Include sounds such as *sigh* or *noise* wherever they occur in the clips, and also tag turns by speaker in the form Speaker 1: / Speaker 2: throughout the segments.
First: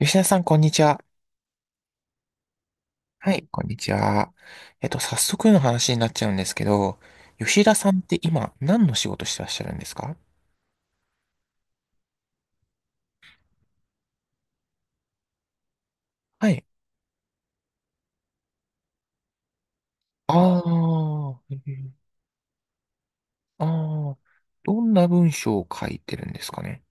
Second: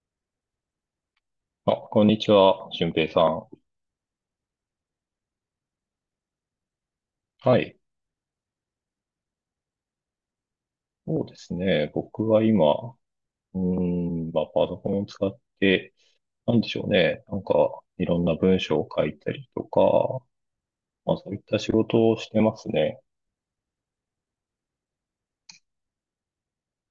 Speaker 1: 吉田さん、こんにちは。
Speaker 2: あ、こんにちは、俊平さ
Speaker 1: はい。
Speaker 2: ん。
Speaker 1: こんにちは。早速の話になっちゃうんですけど、
Speaker 2: は
Speaker 1: 吉田
Speaker 2: い。
Speaker 1: さんって今、何の仕事してらっしゃるんですか？
Speaker 2: そうですね。僕は今、まあ、パソコンを使って、
Speaker 1: は
Speaker 2: なん
Speaker 1: い。
Speaker 2: でしょうね。なんか、いろんな文章を書いたりとか、
Speaker 1: あ
Speaker 2: まあ、そうい
Speaker 1: あ、
Speaker 2: っ
Speaker 1: へ
Speaker 2: た仕
Speaker 1: ー。
Speaker 2: 事をしてますね。
Speaker 1: ああ、どんな文章を書いてるんですかね。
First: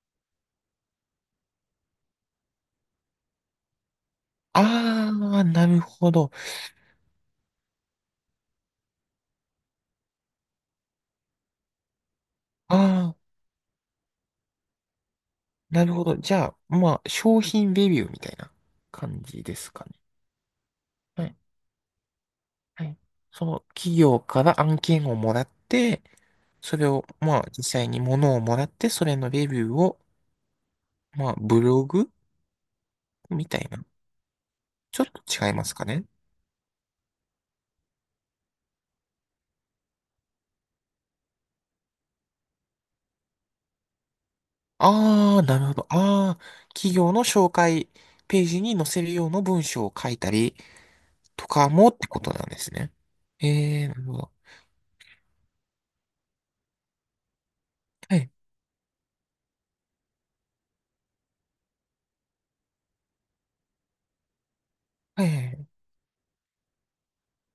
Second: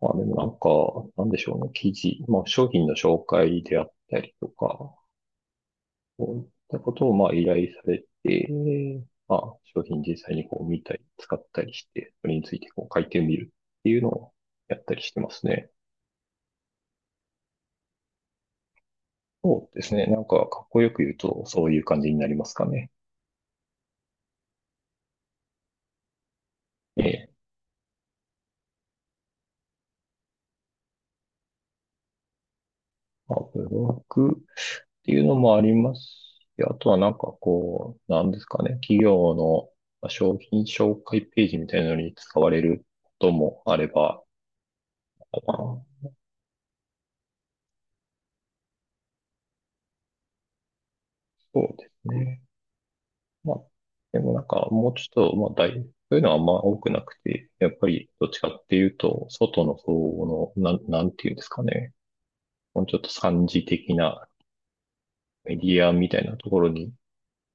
Speaker 2: まあ、でもなんか、なんでしょうね。記事、まあ、商品の紹介であったりとか、
Speaker 1: ああ、なるほど。
Speaker 2: そういったことを、まあ、依頼されて、まあ、商品実際にこう見たり、使ったりして、それについて
Speaker 1: あ
Speaker 2: こう書い
Speaker 1: あ、
Speaker 2: てみるっていうのをやったりしてますね。
Speaker 1: なるほど。じゃあ、まあ、商品レビューみたいな感じで
Speaker 2: そ
Speaker 1: す
Speaker 2: うで
Speaker 1: かね。
Speaker 2: すね。なんか、かっこよく言う
Speaker 1: はい。
Speaker 2: と、そういう感じになりますか
Speaker 1: は
Speaker 2: ね。
Speaker 1: い。その企業から案件をもらって、それ
Speaker 2: え
Speaker 1: を、
Speaker 2: え。
Speaker 1: まあ、実際に物をもらって、それのレビューを、まあ、ブログ
Speaker 2: まあ、
Speaker 1: みた
Speaker 2: ブ
Speaker 1: いな。
Speaker 2: ログっ
Speaker 1: ちょっ
Speaker 2: ていうの
Speaker 1: と違い
Speaker 2: もあ
Speaker 1: ま
Speaker 2: り
Speaker 1: すか
Speaker 2: ます
Speaker 1: ね。
Speaker 2: し、あとはなんかこう、なんですかね。企業のまあ商品紹介ページみたいなのに使われることもあれば、
Speaker 1: あ
Speaker 2: ま
Speaker 1: あ、
Speaker 2: あ、
Speaker 1: なるほ
Speaker 2: そ
Speaker 1: ど。ああ、企業の紹介ページに載せるような文章を書いたりとか
Speaker 2: う
Speaker 1: も
Speaker 2: で
Speaker 1: って
Speaker 2: す
Speaker 1: こと
Speaker 2: ね。
Speaker 1: なんですね。え
Speaker 2: まあ、
Speaker 1: え、なるほ
Speaker 2: で
Speaker 1: ど。
Speaker 2: もなんか、もうちょっと、まあ、そういうのはあんま多くなくて、やっぱり、
Speaker 1: は
Speaker 2: ど
Speaker 1: い。
Speaker 2: っちかっていうと、外の方の、なんていうんですかね。もうちょっと三次的な
Speaker 1: はいはいは
Speaker 2: メデ
Speaker 1: い。
Speaker 2: ィアみたいなところに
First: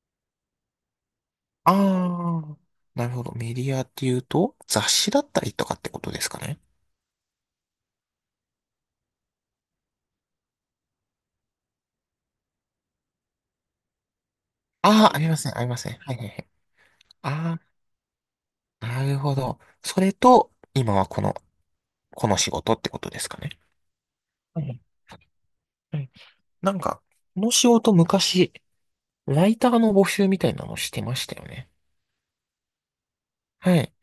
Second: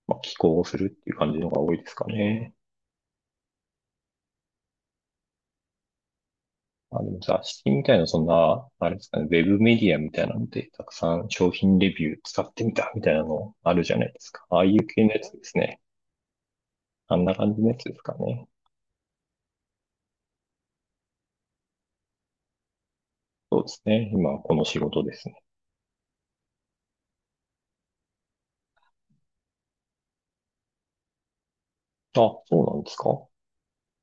Speaker 2: まあ、寄稿をするっていう感じのが
Speaker 1: あ
Speaker 2: 多いですかね。
Speaker 1: あ、なるほど。メディアっていうと、雑誌だったりとかってことですかね。
Speaker 2: まあ、でも雑誌みたいな、そんな、あれですかね、ウェブメディアみたいなので、たくさん商品レビュー使ってみたみたいなのあるじゃないですか。ああいう系
Speaker 1: あ
Speaker 2: の
Speaker 1: あ、あ
Speaker 2: や
Speaker 1: り
Speaker 2: つ
Speaker 1: ま
Speaker 2: で
Speaker 1: せん、
Speaker 2: す
Speaker 1: ありま
Speaker 2: ね。
Speaker 1: せん。はいはいはい。
Speaker 2: あんな感
Speaker 1: あ
Speaker 2: じのやつですかね。
Speaker 1: あ、なるほど。それと、今はこの、この仕事ってことですかね。
Speaker 2: そうですね。今、こ
Speaker 1: は
Speaker 2: の仕
Speaker 1: い
Speaker 2: 事ですね。
Speaker 1: はい。なんか、この仕事昔、ライターの募集みたいなのしてましたよね。
Speaker 2: あ、そうなんですか。
Speaker 1: はい。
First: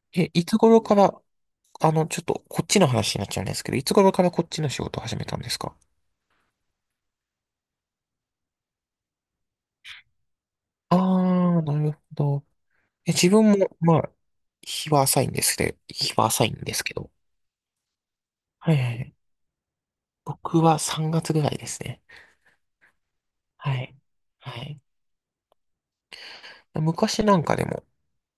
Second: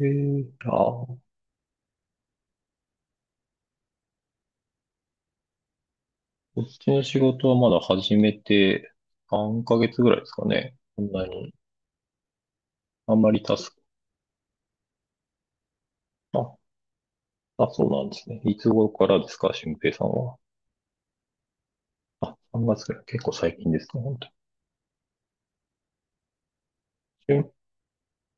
Speaker 2: え
Speaker 1: え、
Speaker 2: え、
Speaker 1: いつ
Speaker 2: あ、
Speaker 1: 頃か
Speaker 2: こ
Speaker 1: ら、あの、ちょっとこっちの話になっちゃうんですけど、いつ頃からこっちの仕事を始めたんですか？
Speaker 2: っちの仕事はまだ始めて3ヶ月ぐらいですかね。そんなに、
Speaker 1: あー、なるほど。え、
Speaker 2: あん
Speaker 1: 自
Speaker 2: まりタ
Speaker 1: 分
Speaker 2: ス
Speaker 1: も、
Speaker 2: ク、
Speaker 1: まあ、日は浅いんですけど、日は浅い
Speaker 2: あ、
Speaker 1: んですけど。
Speaker 2: あ、そうなんですね。いつ
Speaker 1: はい
Speaker 2: 頃
Speaker 1: はいは
Speaker 2: か
Speaker 1: い。
Speaker 2: らですか、俊平さんは。
Speaker 1: 僕は3月ぐらいですね。
Speaker 2: あ、3月から。結構最近
Speaker 1: は
Speaker 2: です
Speaker 1: い。
Speaker 2: ね、本
Speaker 1: はい。昔
Speaker 2: 当
Speaker 1: なん
Speaker 2: に。
Speaker 1: かでも、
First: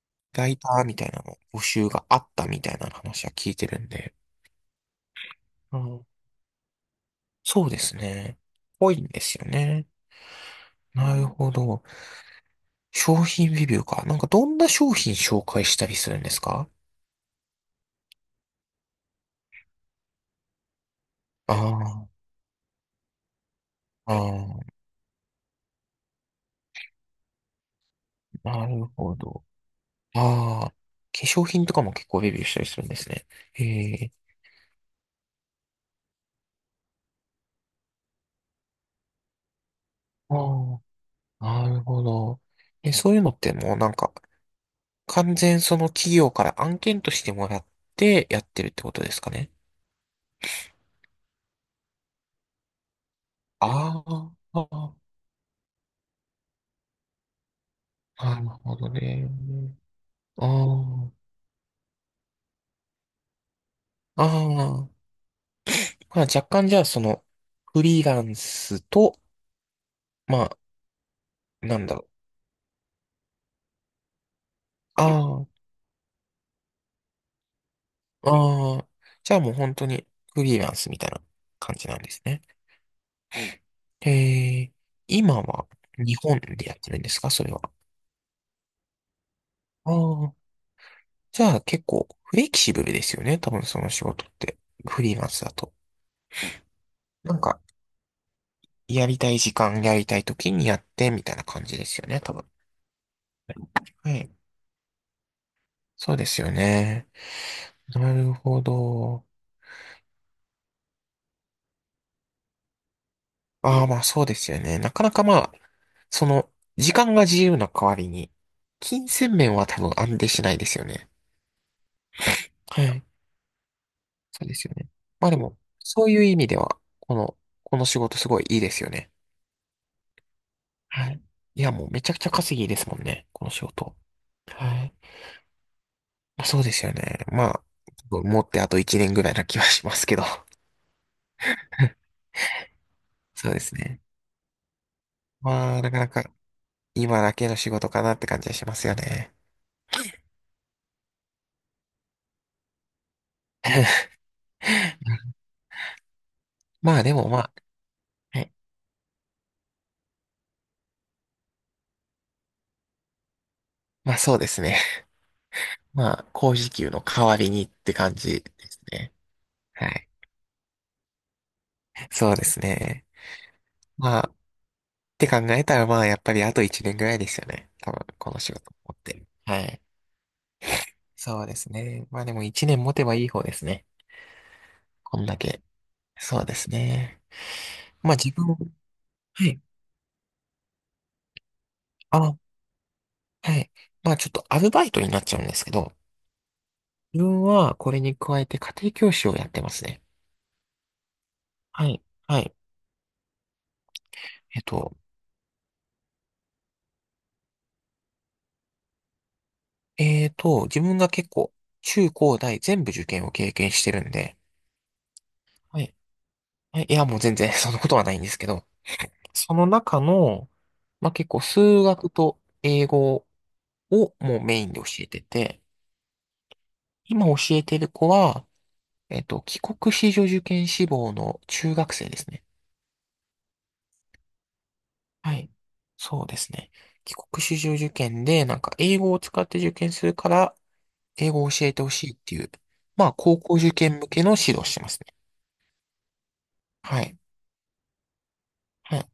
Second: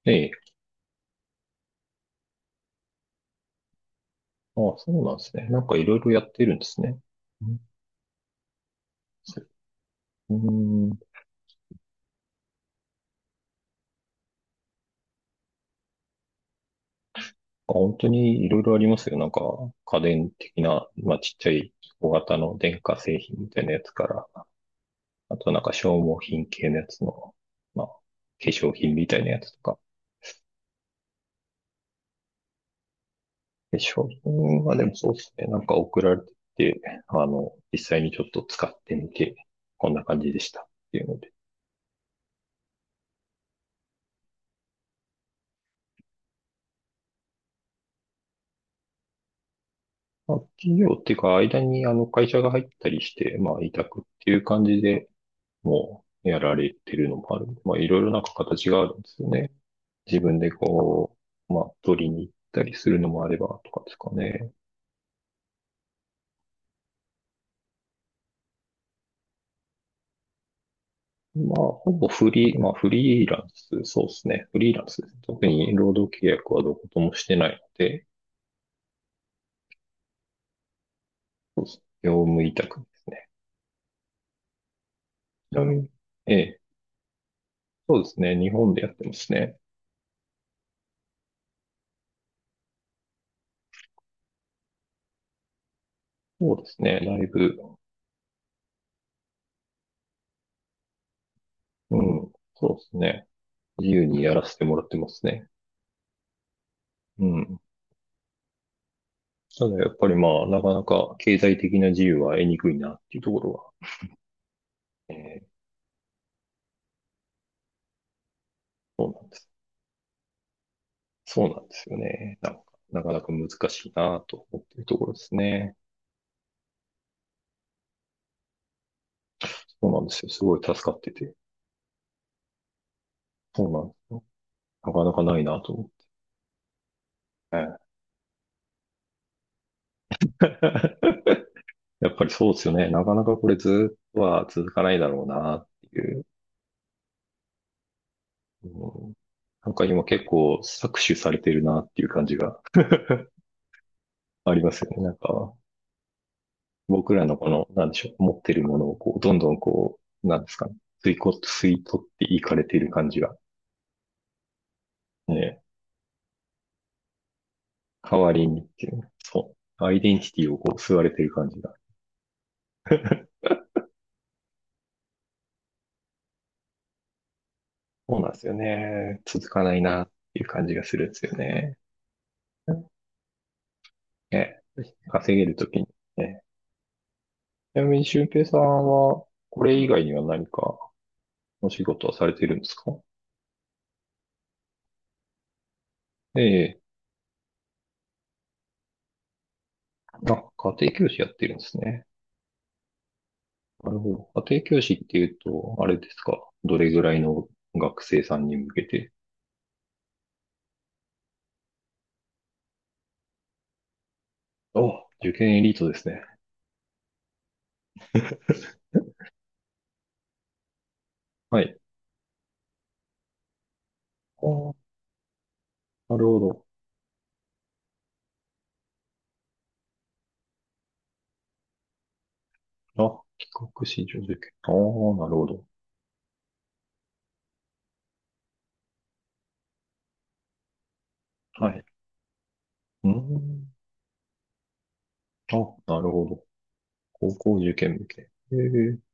Speaker 2: ええ。
Speaker 1: ライターみたいなの募集があったみたいな話は聞いてるんで。
Speaker 2: あ、そうなんですね。なんか
Speaker 1: う
Speaker 2: いろい
Speaker 1: ん、
Speaker 2: ろやってるんですね。うん。
Speaker 1: そうですね。ぽいんですよね。
Speaker 2: うーん。
Speaker 1: なるほど。商品レビューか。なんかどんな商品紹介したりするんですか？
Speaker 2: あ、本当にいろいろありますよ。なんか家電的な、まあちっちゃ
Speaker 1: あ
Speaker 2: い小
Speaker 1: あ、
Speaker 2: 型の電化製品みたいなやつから、
Speaker 1: あ
Speaker 2: あとなんか消耗品系のやつの、まあ化
Speaker 1: あ、な
Speaker 2: 粧
Speaker 1: る
Speaker 2: 品み
Speaker 1: ほ
Speaker 2: たいなや
Speaker 1: ど。
Speaker 2: つとか。
Speaker 1: ああ、化粧品とかも結構レビューしたりするんですね。え
Speaker 2: 化粧
Speaker 1: え、
Speaker 2: 品はでもそうですね。なんか送られてきて、あの、実際にちょっと使ってみて、こんな感じでしたっ
Speaker 1: あ
Speaker 2: ていうので。
Speaker 1: あ、なるほど。え、そういうのってもうなんか、完全その企業から案件としてもらってやってるってことですかね。
Speaker 2: まあ、企業っていうか、間にあの会社が入ったりして、まあ、委託
Speaker 1: あ
Speaker 2: っていう感じ
Speaker 1: あ、
Speaker 2: でもうやられてるのもあるんで。まあ、いろいろなんか
Speaker 1: なる
Speaker 2: 形
Speaker 1: ほ
Speaker 2: があ
Speaker 1: ど
Speaker 2: るんです
Speaker 1: ね。
Speaker 2: よね。自分で
Speaker 1: あ
Speaker 2: こう、まあ、取りに行ったりするのもあればとかですか
Speaker 1: あ、ああ、
Speaker 2: ね。
Speaker 1: まあ若干じゃあその、フリーランスと、まあ、
Speaker 2: まあ、
Speaker 1: なん
Speaker 2: ほ
Speaker 1: だろ
Speaker 2: ぼ
Speaker 1: う。
Speaker 2: フリー、まあ、フリーランス、そうですね。フリーランスですね。特
Speaker 1: あ
Speaker 2: に労働契約はどこともしてないので、
Speaker 1: あ、ああ。じゃあもう本当にフリーランスみたいな
Speaker 2: そうで
Speaker 1: 感
Speaker 2: すね。
Speaker 1: じなんで
Speaker 2: 業
Speaker 1: すね。
Speaker 2: 務委託ですね。
Speaker 1: へえ、今
Speaker 2: ちな
Speaker 1: は
Speaker 2: みに
Speaker 1: 日
Speaker 2: え
Speaker 1: 本
Speaker 2: え、
Speaker 1: でやってるんですかそれは。
Speaker 2: そうですね。日本でやってますね。
Speaker 1: ああ、じゃあ結構フレキシブルですよね。多分その仕事って。フリーランスだと。
Speaker 2: そうですね。だい
Speaker 1: なん
Speaker 2: ぶ、
Speaker 1: か、やりたい時間、やりたい時にやってみたいな感じです
Speaker 2: う
Speaker 1: よね。
Speaker 2: ん、
Speaker 1: 多分。
Speaker 2: そうですね。自由
Speaker 1: は
Speaker 2: に
Speaker 1: い。
Speaker 2: やらせてもらってますね。
Speaker 1: そうですよね。
Speaker 2: うん。
Speaker 1: なるほど。
Speaker 2: ただやっぱりまあ、なかなか経済的な自由は得にくいなっていうところは、
Speaker 1: ああ、まあそうですよね。なかな
Speaker 2: え
Speaker 1: かま
Speaker 2: ー
Speaker 1: あ、その、時間が自由な代わりに、
Speaker 2: そ
Speaker 1: 金
Speaker 2: うなん
Speaker 1: 銭
Speaker 2: です。
Speaker 1: 面は多分安定しないですよね。
Speaker 2: そうなんですよね。なんか、
Speaker 1: は
Speaker 2: な
Speaker 1: い。
Speaker 2: かなか難しいな
Speaker 1: そ
Speaker 2: と
Speaker 1: うで
Speaker 2: 思っ
Speaker 1: すよ
Speaker 2: ている
Speaker 1: ね。
Speaker 2: ところで
Speaker 1: まあ
Speaker 2: す
Speaker 1: でも、
Speaker 2: ね。
Speaker 1: そういう意味では、この、この仕事すごいいいですよね。
Speaker 2: そうなんですよ。すごい助かっ
Speaker 1: は
Speaker 2: て
Speaker 1: い。
Speaker 2: て。
Speaker 1: いや、もうめちゃくちゃ稼ぎいいですもんね、この仕
Speaker 2: そうなんで
Speaker 1: 事。
Speaker 2: すよ。
Speaker 1: は
Speaker 2: な
Speaker 1: い。
Speaker 2: かなかないなと思って。
Speaker 1: まあ、そうですよね。ま
Speaker 2: え
Speaker 1: あ、
Speaker 2: え。
Speaker 1: 持ってあと1年ぐらいな気はしますけど。
Speaker 2: *laughs* や
Speaker 1: *laughs*
Speaker 2: っぱりそうですよね。なかなかこ
Speaker 1: そう
Speaker 2: れ
Speaker 1: です
Speaker 2: ず
Speaker 1: ね。
Speaker 2: っとは続かないだろうなっ
Speaker 1: まあ、な
Speaker 2: て
Speaker 1: かな
Speaker 2: い
Speaker 1: か
Speaker 2: う。
Speaker 1: 今だけの仕事かなって感じがし
Speaker 2: う
Speaker 1: ますよ
Speaker 2: ん。
Speaker 1: ね。
Speaker 2: なんか今結構搾取されてるなっていう感じが
Speaker 1: *laughs*
Speaker 2: ありますよね。なんか、
Speaker 1: まあで
Speaker 2: 僕ら
Speaker 1: も
Speaker 2: の
Speaker 1: ま
Speaker 2: こ
Speaker 1: あ、
Speaker 2: の、なんでしょう、持っ
Speaker 1: は
Speaker 2: て
Speaker 1: い、
Speaker 2: るものをこう、どんどんこう、なんですかね、吸い取っていかれている感じが、
Speaker 1: まあそうですね。
Speaker 2: ね、
Speaker 1: まあ、高時給の代わりにって感
Speaker 2: 代わ
Speaker 1: じ
Speaker 2: り
Speaker 1: で
Speaker 2: にっ
Speaker 1: す
Speaker 2: ていう、
Speaker 1: ね。
Speaker 2: そう、
Speaker 1: は
Speaker 2: アイ
Speaker 1: い。
Speaker 2: デンティティをこう、吸われている感じが。
Speaker 1: そうですね。まあって考えたら、まあ、やっぱりあと1年ぐらいですよね。多分、
Speaker 2: そうな
Speaker 1: こ
Speaker 2: んで
Speaker 1: の
Speaker 2: す
Speaker 1: 仕
Speaker 2: よ
Speaker 1: 事持って
Speaker 2: ね。
Speaker 1: る。
Speaker 2: 続
Speaker 1: は
Speaker 2: かな
Speaker 1: い。
Speaker 2: いなっていう感じがするんですよ
Speaker 1: そうです
Speaker 2: ね。
Speaker 1: ね。まあでも1年持てばいい方ですね。
Speaker 2: ね、
Speaker 1: こんだ
Speaker 2: 稼げる
Speaker 1: け。
Speaker 2: ときにね。
Speaker 1: そうですね。
Speaker 2: ちなみに、
Speaker 1: まあ
Speaker 2: 俊
Speaker 1: 自分、
Speaker 2: 平さんは、
Speaker 1: はい。
Speaker 2: これ以外には何かお仕事は
Speaker 1: あ、
Speaker 2: され
Speaker 1: は
Speaker 2: てるんですか？
Speaker 1: い。まあちょっとアルバイトになっちゃうんですけど、
Speaker 2: ええ、
Speaker 1: 自分はこれに加えて家庭教師をやってますね。
Speaker 2: あ、家庭教師やってるんです
Speaker 1: はい。
Speaker 2: ね。
Speaker 1: はい。
Speaker 2: なるほど。家
Speaker 1: えっ
Speaker 2: 庭教師
Speaker 1: と、
Speaker 2: っていうと、あれですか。どれぐらいの学生さんに向けて。
Speaker 1: 自分が結構、中高大全部受験を経験してるんで、
Speaker 2: あ、受験エリー
Speaker 1: は
Speaker 2: トで
Speaker 1: い。
Speaker 2: すね。
Speaker 1: はいいや、もう全然 *laughs* そんなことはないんですけど、その中の、まあ、結構
Speaker 2: はい。
Speaker 1: 数学と英語をもうメイ
Speaker 2: あ
Speaker 1: ンで教
Speaker 2: あ、
Speaker 1: えてて、
Speaker 2: なるほ
Speaker 1: 今教えてる子は、帰国子女受験志望の中学生ですね。
Speaker 2: ど。あ、帰国子女受験。ああ、な
Speaker 1: は
Speaker 2: るほ
Speaker 1: い。
Speaker 2: ど。
Speaker 1: そうですね。帰国子女受験で、なんか英語を使って受験するから、英語を教
Speaker 2: は
Speaker 1: えて
Speaker 2: い。
Speaker 1: ほしいっていう、ま
Speaker 2: うー
Speaker 1: あ、高校受
Speaker 2: ん。
Speaker 1: 験向けの指導をしてますね。
Speaker 2: あ、なるほど。
Speaker 1: はい。
Speaker 2: 高校受験向け。ええ。
Speaker 1: はい。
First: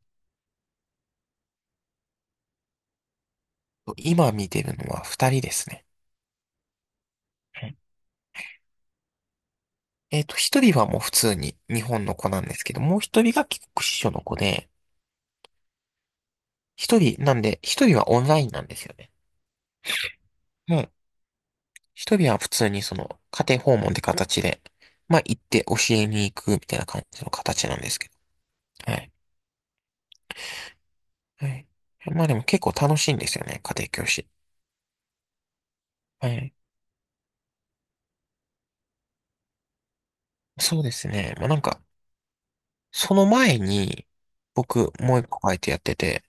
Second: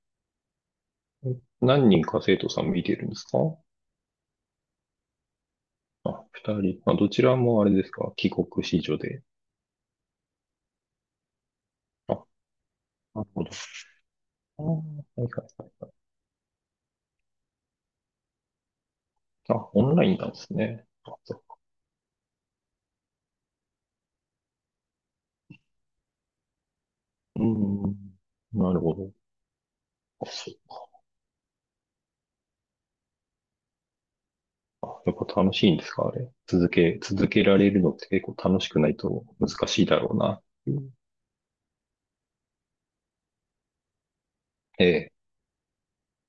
Speaker 2: 何人か生徒さん見てるんですか？
Speaker 1: 今見てるのは二人ですね。
Speaker 2: あ、二人。あ、どちらもあ
Speaker 1: は
Speaker 2: れ
Speaker 1: い。
Speaker 2: ですか。帰国子女で。
Speaker 1: えっと、一人はもう普通に日本の
Speaker 2: あ、
Speaker 1: 子なんですけど、もう一
Speaker 2: なる
Speaker 1: 人
Speaker 2: ほ
Speaker 1: が
Speaker 2: ど。
Speaker 1: 帰国子女の子
Speaker 2: ああ、
Speaker 1: で、
Speaker 2: はいはいはいはい。
Speaker 1: 一人、なんで、一人はオンラインなんですよね。
Speaker 2: あ、オンラインなんです
Speaker 1: も
Speaker 2: ね。
Speaker 1: う、
Speaker 2: あ、そ
Speaker 1: 一人は普通にその、家庭訪問って形で、まあ行って教えに行くみたいな感じの
Speaker 2: う。うー
Speaker 1: 形なんですけ
Speaker 2: ん。なる
Speaker 1: ど。
Speaker 2: ほ
Speaker 1: は
Speaker 2: ど。
Speaker 1: い。
Speaker 2: あ、そう
Speaker 1: はい。まあでも結構楽しいんですよね、家庭教師。
Speaker 2: か。やっぱ楽しいんですかあ
Speaker 1: は
Speaker 2: れ。
Speaker 1: い。
Speaker 2: 続けられるのって結構楽しくないと難しいだろうな。う
Speaker 1: そう
Speaker 2: ん。
Speaker 1: ですね。まあなんか、その前に、
Speaker 2: え
Speaker 1: 僕、
Speaker 2: え、
Speaker 1: もう一個バイトやってて、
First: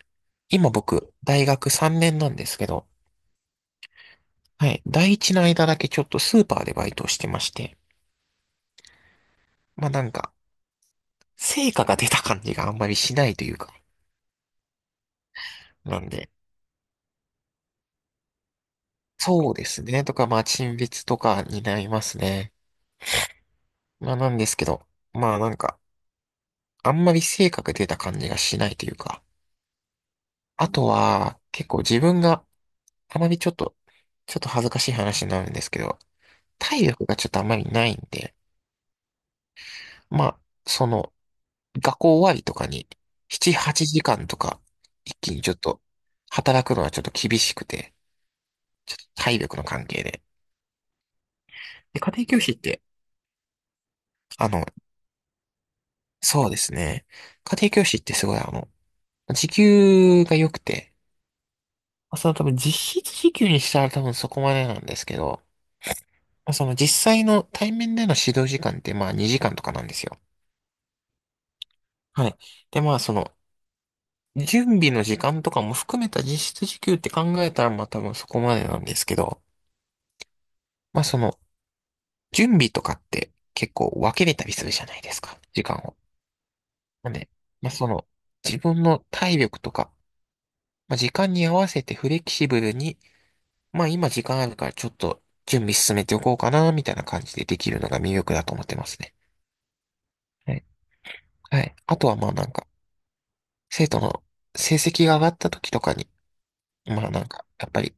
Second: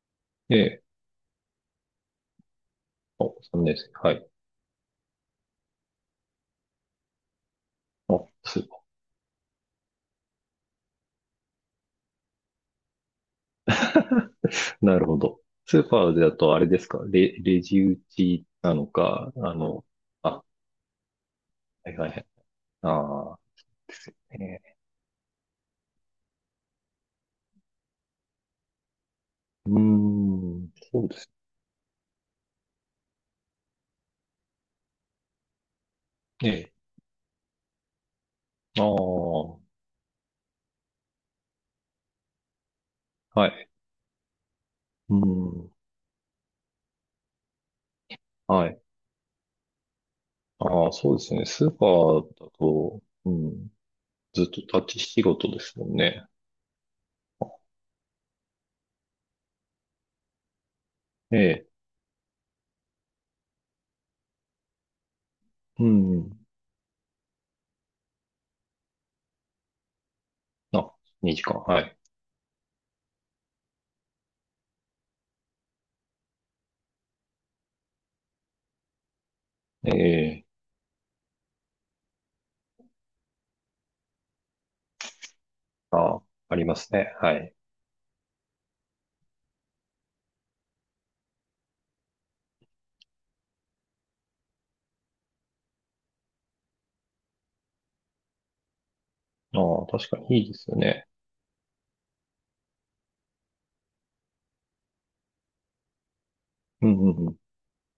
Speaker 2: え
Speaker 1: 今
Speaker 2: え。
Speaker 1: 僕、大学3年なんですけど、
Speaker 2: あ、3年生。はい。
Speaker 1: はい。第一の間だけちょっとスーパーでバイトをしてまして、
Speaker 2: あ、スー
Speaker 1: まあなんか、成果が出た感じがあんまりしないというか、
Speaker 2: パー。*laughs* なるほど。スー
Speaker 1: な
Speaker 2: パ
Speaker 1: ん
Speaker 2: ー
Speaker 1: で、
Speaker 2: だとあれですか。レジ打ちなのか、
Speaker 1: そ
Speaker 2: あ
Speaker 1: うです
Speaker 2: の、
Speaker 1: ね。とか、ま
Speaker 2: あ、
Speaker 1: あ、陳列とかになり
Speaker 2: はい
Speaker 1: ま
Speaker 2: はいは
Speaker 1: す
Speaker 2: い。
Speaker 1: ね。
Speaker 2: ああ、です
Speaker 1: ま
Speaker 2: よ
Speaker 1: あ、なんですけ
Speaker 2: ね。
Speaker 1: ど、まあ、なんか、あんまり性格出た感じがしないというか、
Speaker 2: うー
Speaker 1: あ
Speaker 2: ん、
Speaker 1: と
Speaker 2: そうです
Speaker 1: は、結構自分があまりちょっと、ちょっと恥ずかしい話になるんですけど、
Speaker 2: ね。
Speaker 1: 体力がちょっとあまりないんで、
Speaker 2: ああ、は
Speaker 1: まあ、その、学校終わりとかに、
Speaker 2: い。
Speaker 1: 7、8時間とか、
Speaker 2: う
Speaker 1: 一気にちょっ
Speaker 2: ん、
Speaker 1: と、働くのはちょっと厳しくて、
Speaker 2: はい。
Speaker 1: ちょっと体力の関係で。
Speaker 2: ああ、そうですね。スーパ
Speaker 1: で、家
Speaker 2: ー
Speaker 1: 庭教
Speaker 2: だ
Speaker 1: 師って、
Speaker 2: と、うん、ずっ
Speaker 1: あの、
Speaker 2: と立ち仕事ですもんね。
Speaker 1: そうですね。家庭教師ってすごいあの、時給が良くて、
Speaker 2: ええ、
Speaker 1: まあその多分実質時給にしたら多分そこまでなんですけど、
Speaker 2: うん。
Speaker 1: まあその実際の対面での指導時間ってまあ2時間とかなんですよ。
Speaker 2: あ、2時間。はい。
Speaker 1: はい。でまあその準備の時間とかも含めた実質時給って考えたらまあ多分そこまでなんですけど、
Speaker 2: ええ、
Speaker 1: まあその準備とかって結構分けれたりするじゃないですか、時間を。
Speaker 2: あ、あります
Speaker 1: なん
Speaker 2: ね。
Speaker 1: で、
Speaker 2: はい。
Speaker 1: まあその自分の体力とか、まあ時間に合わせてフレキシブルに、まあ今時間あるからちょっと準備進めておこうかな、みたいな感じでできるのが魅力だと思ってますね。
Speaker 2: ああ、確かにいい
Speaker 1: は
Speaker 2: で
Speaker 1: い。
Speaker 2: すよね。
Speaker 1: はい。あとはまあなんか、生徒の成績が上がった時とかに、
Speaker 2: うん、
Speaker 1: まあなん
Speaker 2: うん、
Speaker 1: か、やっぱり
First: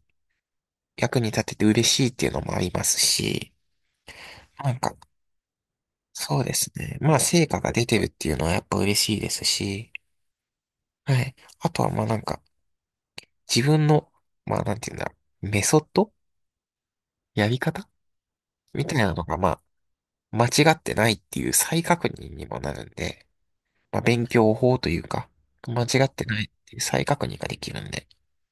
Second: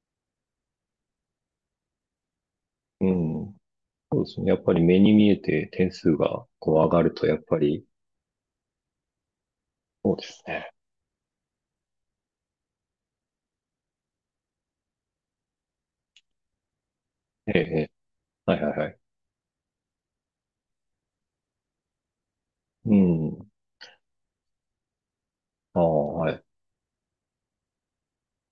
Speaker 1: 役に立てて嬉しいっていうのもあります
Speaker 2: うん。う
Speaker 1: し、
Speaker 2: ん。そうですね。やっぱ
Speaker 1: なん
Speaker 2: り
Speaker 1: か、
Speaker 2: 目に見えて点数
Speaker 1: そう
Speaker 2: が
Speaker 1: です
Speaker 2: こう上
Speaker 1: ね。
Speaker 2: がる
Speaker 1: まあ
Speaker 2: と、やっ
Speaker 1: 成
Speaker 2: ぱ
Speaker 1: 果が
Speaker 2: り、
Speaker 1: 出てるっていうのはやっぱ嬉しいですし、
Speaker 2: そうですね。
Speaker 1: はい。あとはまあなんか、自分の、まあなんていうんだろう、メソッド、や
Speaker 2: え
Speaker 1: り
Speaker 2: え、え
Speaker 1: 方
Speaker 2: え。はいはい
Speaker 1: み
Speaker 2: は
Speaker 1: たい
Speaker 2: い。
Speaker 1: なのがまあ、間違ってないっていう再確認にもなるん
Speaker 2: う
Speaker 1: で、
Speaker 2: ん。
Speaker 1: まあ、勉強法というか、
Speaker 2: ああ、
Speaker 1: 間違って
Speaker 2: は
Speaker 1: な
Speaker 2: い。
Speaker 1: いっていう再確認ができるんで、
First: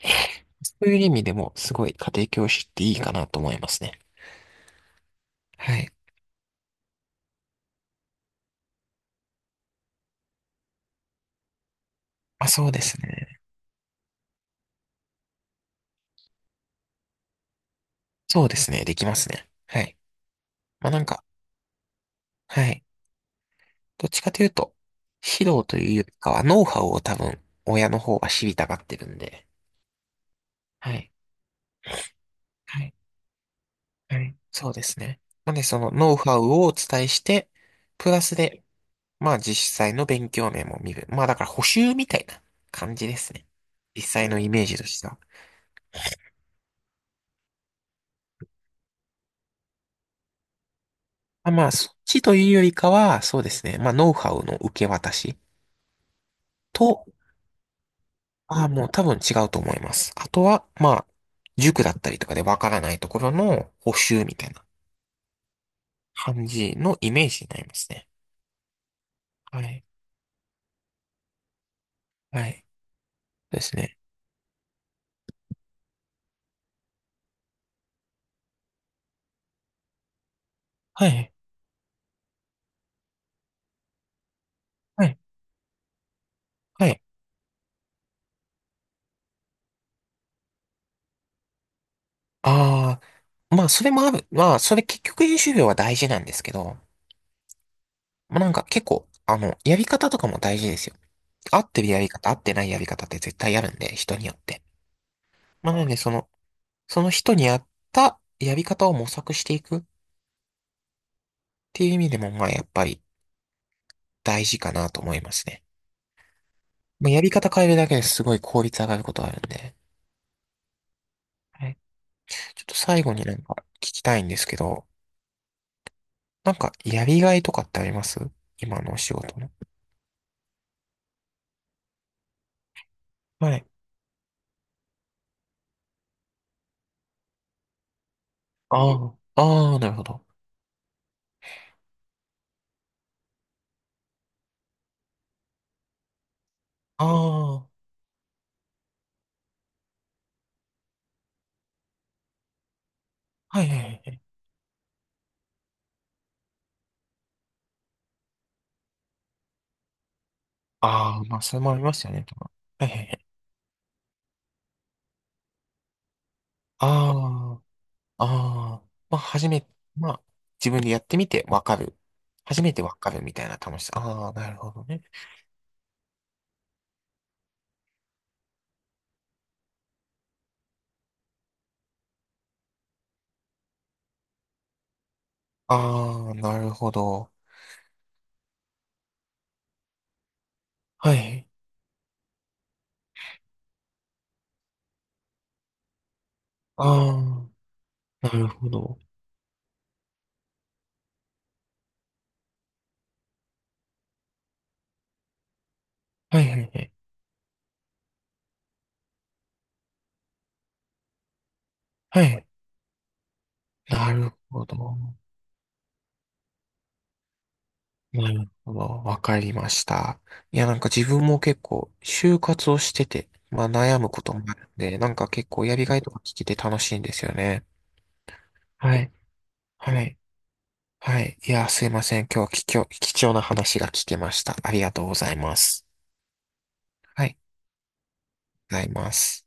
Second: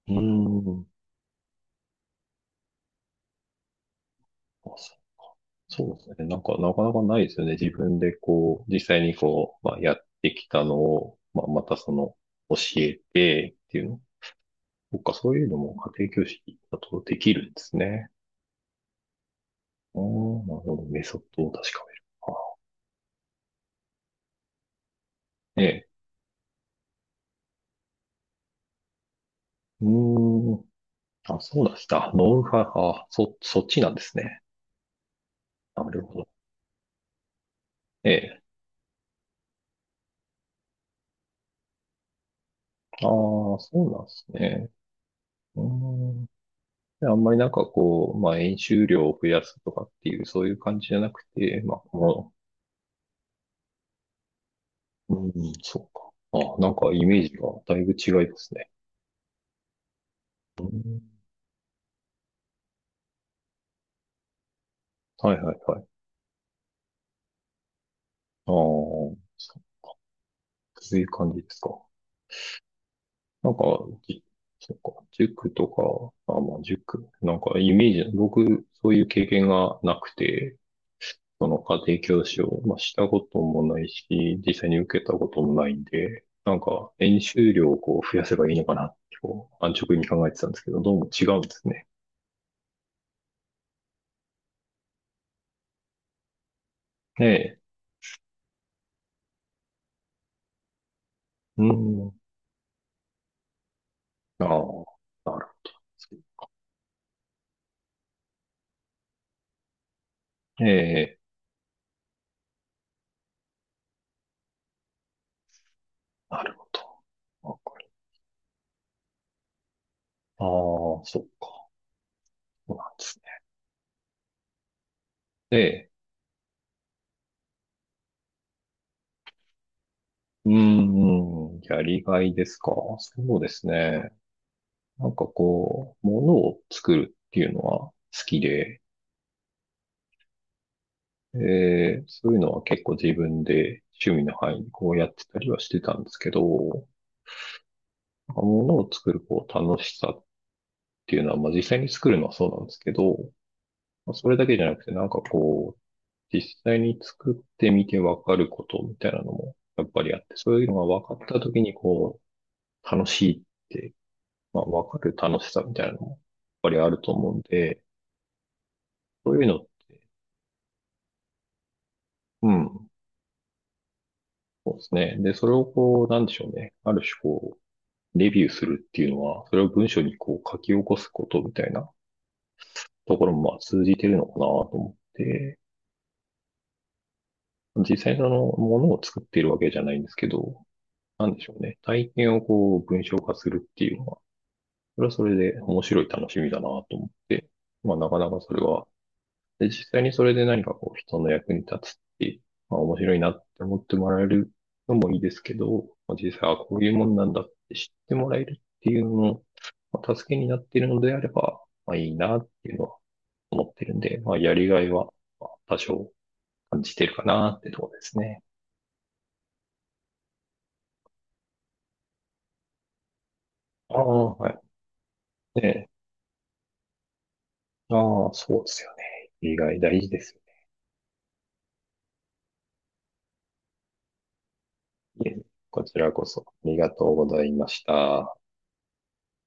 Speaker 2: う
Speaker 1: そ
Speaker 2: ん。
Speaker 1: ういう意味でもすごい家庭教師っていいかなと思いますね。
Speaker 2: あ、
Speaker 1: はい。
Speaker 2: そうですね。なんか、なかなかないですよね。自分でこう、実際にこう、まあ、やってきたのを、まあ、またその、
Speaker 1: まあ、
Speaker 2: 教
Speaker 1: そうで
Speaker 2: え
Speaker 1: すね。
Speaker 2: てっていうの。そっか、そういうのも家庭教師だとできるんですね。
Speaker 1: そうですね。できますね。はい。
Speaker 2: ああ、なるほど。
Speaker 1: まあ、な
Speaker 2: メ
Speaker 1: ん
Speaker 2: ソッ
Speaker 1: か、
Speaker 2: ドを確かめる。あ、
Speaker 1: はい。どっちかというと、指導
Speaker 2: え
Speaker 1: と
Speaker 2: え。
Speaker 1: いうよりかは、ノウハウを多分、親の方が知りたがってるんで。
Speaker 2: うーん。
Speaker 1: はい。
Speaker 2: あ、そうでした。ノウハウ、
Speaker 1: はい。
Speaker 2: あ、そっちなんです
Speaker 1: はい。
Speaker 2: ね。
Speaker 1: そうですね。なので、そ
Speaker 2: な
Speaker 1: の
Speaker 2: る
Speaker 1: ノ
Speaker 2: ほ
Speaker 1: ウ
Speaker 2: ど。
Speaker 1: ハウをお伝えして、プ
Speaker 2: え
Speaker 1: ラス
Speaker 2: え。
Speaker 1: で、まあ実際の勉強面も見る。まあだから補習みたいな感
Speaker 2: ああ、
Speaker 1: じですね。
Speaker 2: そうな
Speaker 1: 実
Speaker 2: んです
Speaker 1: 際のイメー
Speaker 2: ね。
Speaker 1: ジとしては。
Speaker 2: うーん。であんまりなんかこう、まあ、演習量を増やすとかっていう、そういう感じじゃなく
Speaker 1: まあ
Speaker 2: て、
Speaker 1: まあ
Speaker 2: まあ、
Speaker 1: そっち
Speaker 2: こ
Speaker 1: というよりかは、そうですね。まあノウハウの受け渡
Speaker 2: の、う
Speaker 1: し
Speaker 2: ん、そうか。あ、なんか
Speaker 1: と、
Speaker 2: イメージがだいぶ違います
Speaker 1: ああ
Speaker 2: ね。
Speaker 1: もう多分違うと思います。あと
Speaker 2: う
Speaker 1: は、まあ、
Speaker 2: ん、
Speaker 1: 塾だったりとかでわからないところの補習みたいな
Speaker 2: はいはいはい。あ
Speaker 1: 感じのイメージになりますね。
Speaker 2: あ、そう、
Speaker 1: はい。
Speaker 2: そういう感じですか。
Speaker 1: はい。
Speaker 2: なん
Speaker 1: そうで
Speaker 2: か、
Speaker 1: すね。
Speaker 2: じそうか、塾とか、あ、まあ、塾、なんかイメージ、僕、そういう経験がなくて、
Speaker 1: はい。
Speaker 2: その家庭教師を、まあ、したこともないし、実際に受
Speaker 1: は
Speaker 2: けた
Speaker 1: い。
Speaker 2: こともないんで、なん
Speaker 1: は
Speaker 2: か、
Speaker 1: い。
Speaker 2: 演習量をこう増やせばいいのかなって、こう、安直に考えてたんですけど、どうも違うんですね。
Speaker 1: ああ、まあそれもある。まあそれ結局演習量は大事なんですけど、
Speaker 2: ええ、
Speaker 1: まあ、なんか結構、あの、やり方とかも大事ですよ。合
Speaker 2: う
Speaker 1: ってるやり
Speaker 2: ん、
Speaker 1: 方、合ってないやり方って絶対あるんで、人によっ
Speaker 2: ああ、
Speaker 1: て。
Speaker 2: なるほ
Speaker 1: まあ、なので、その、その人に合ったやり方を模索していくっ
Speaker 2: ど。ええ、
Speaker 1: ていう意味でも、まあ、やっぱり大事かなと思いますね。
Speaker 2: なるほ
Speaker 1: まあ、やり方
Speaker 2: ど。わ
Speaker 1: 変える
Speaker 2: か
Speaker 1: だ
Speaker 2: る。
Speaker 1: けですごい効率上がることあるんで。
Speaker 2: ああ、そっ
Speaker 1: は
Speaker 2: か、
Speaker 1: い。ちょっ
Speaker 2: そ
Speaker 1: と
Speaker 2: うなんで
Speaker 1: 最後
Speaker 2: すね。
Speaker 1: になんか聞きたいんですけど、
Speaker 2: ええ。
Speaker 1: なんかやりがいとかってあります？今のお仕事の。
Speaker 2: うーん、やりがいですか。そうで
Speaker 1: はい。
Speaker 2: すね。なんかこう、ものを作るっていうのは好きで、
Speaker 1: ああ、ああ、なるほど。
Speaker 2: そういうのは結構自分で趣味の範囲にこうやってたりはしてたんですけど、も
Speaker 1: ああ、は
Speaker 2: のを作るこう楽しさっていうのは、まあ実際に作るのはそうなんですけど、
Speaker 1: いはいはい
Speaker 2: ま
Speaker 1: は
Speaker 2: あ
Speaker 1: い。
Speaker 2: それだけじゃなくてなんかこう、実際に作ってみてわかることみたいなのもやっぱりあって、そういうのが分かっ
Speaker 1: ああ、ま
Speaker 2: た
Speaker 1: あ、そ
Speaker 2: 時
Speaker 1: れも
Speaker 2: に
Speaker 1: ありますよ
Speaker 2: こ
Speaker 1: ね、とか。は
Speaker 2: う、
Speaker 1: いはいは
Speaker 2: 楽
Speaker 1: い。
Speaker 2: しいってまあ、わかる楽しさみたいなのも、やっぱりあると思うん
Speaker 1: あ
Speaker 2: で、
Speaker 1: あ、ああ、まあ、
Speaker 2: そういう
Speaker 1: 初
Speaker 2: の、
Speaker 1: め、まあ、自分でやってみてわかる。
Speaker 2: う
Speaker 1: 初めて
Speaker 2: ん、
Speaker 1: わかるみたいな楽しさ。ああ、なるほ
Speaker 2: そうで
Speaker 1: ど
Speaker 2: す
Speaker 1: ね。
Speaker 2: ね。で、それをこう、なんでしょうね。ある種こう、レビューするっていうのは、それを文章にこう書き起こすことみたいなところもまあ通じてるのかなと思って、
Speaker 1: ああ、なるほど。
Speaker 2: 実際そのものを作っているわけじゃないんですけど、
Speaker 1: は
Speaker 2: なんで
Speaker 1: い。
Speaker 2: しょうね。体験をこう、文章化するっていうのは、それはそれで面白い楽しみだなと思っ
Speaker 1: あ
Speaker 2: て、まあなかな
Speaker 1: あ、な
Speaker 2: か
Speaker 1: る
Speaker 2: それ
Speaker 1: ほ
Speaker 2: は
Speaker 1: ど。
Speaker 2: で、実際にそれで何かこう人の役に立つっていう、まあ面白いなって思ってもらえるのもいいですけど、まあ、実
Speaker 1: は
Speaker 2: 際
Speaker 1: い
Speaker 2: は
Speaker 1: はい
Speaker 2: こ
Speaker 1: は
Speaker 2: うい
Speaker 1: い。
Speaker 2: うもんなんだって知ってもらえるっていうのの、まあ、助けになっているのであれば、まあいい
Speaker 1: は
Speaker 2: な
Speaker 1: い。
Speaker 2: っていうのは思ってるん
Speaker 1: な
Speaker 2: で、
Speaker 1: る
Speaker 2: まあや
Speaker 1: ほ
Speaker 2: り
Speaker 1: ど。
Speaker 2: がいは多少感じてるかなってところです
Speaker 1: な
Speaker 2: ね。
Speaker 1: るほど。わかりました。いや、なんか自分も結構、就活をしてて、まあ
Speaker 2: あ
Speaker 1: 悩むこと
Speaker 2: あ、
Speaker 1: も
Speaker 2: は
Speaker 1: あ
Speaker 2: い。
Speaker 1: るんで、なんか結構やり
Speaker 2: ね。
Speaker 1: がいとか聞けて楽しいんですよね。
Speaker 2: ああ、そうですよ
Speaker 1: は
Speaker 2: ね。
Speaker 1: い。
Speaker 2: やりがい大
Speaker 1: は
Speaker 2: 事
Speaker 1: い。
Speaker 2: ですよ
Speaker 1: はい。いや、すいません。今日は貴重な話が聞けました。ありがとうご
Speaker 2: ね。
Speaker 1: ざい
Speaker 2: いえ、
Speaker 1: ま
Speaker 2: こ
Speaker 1: す。
Speaker 2: ちらこそありがとう
Speaker 1: は
Speaker 2: ご
Speaker 1: い。
Speaker 2: ざいました。
Speaker 1: ございます。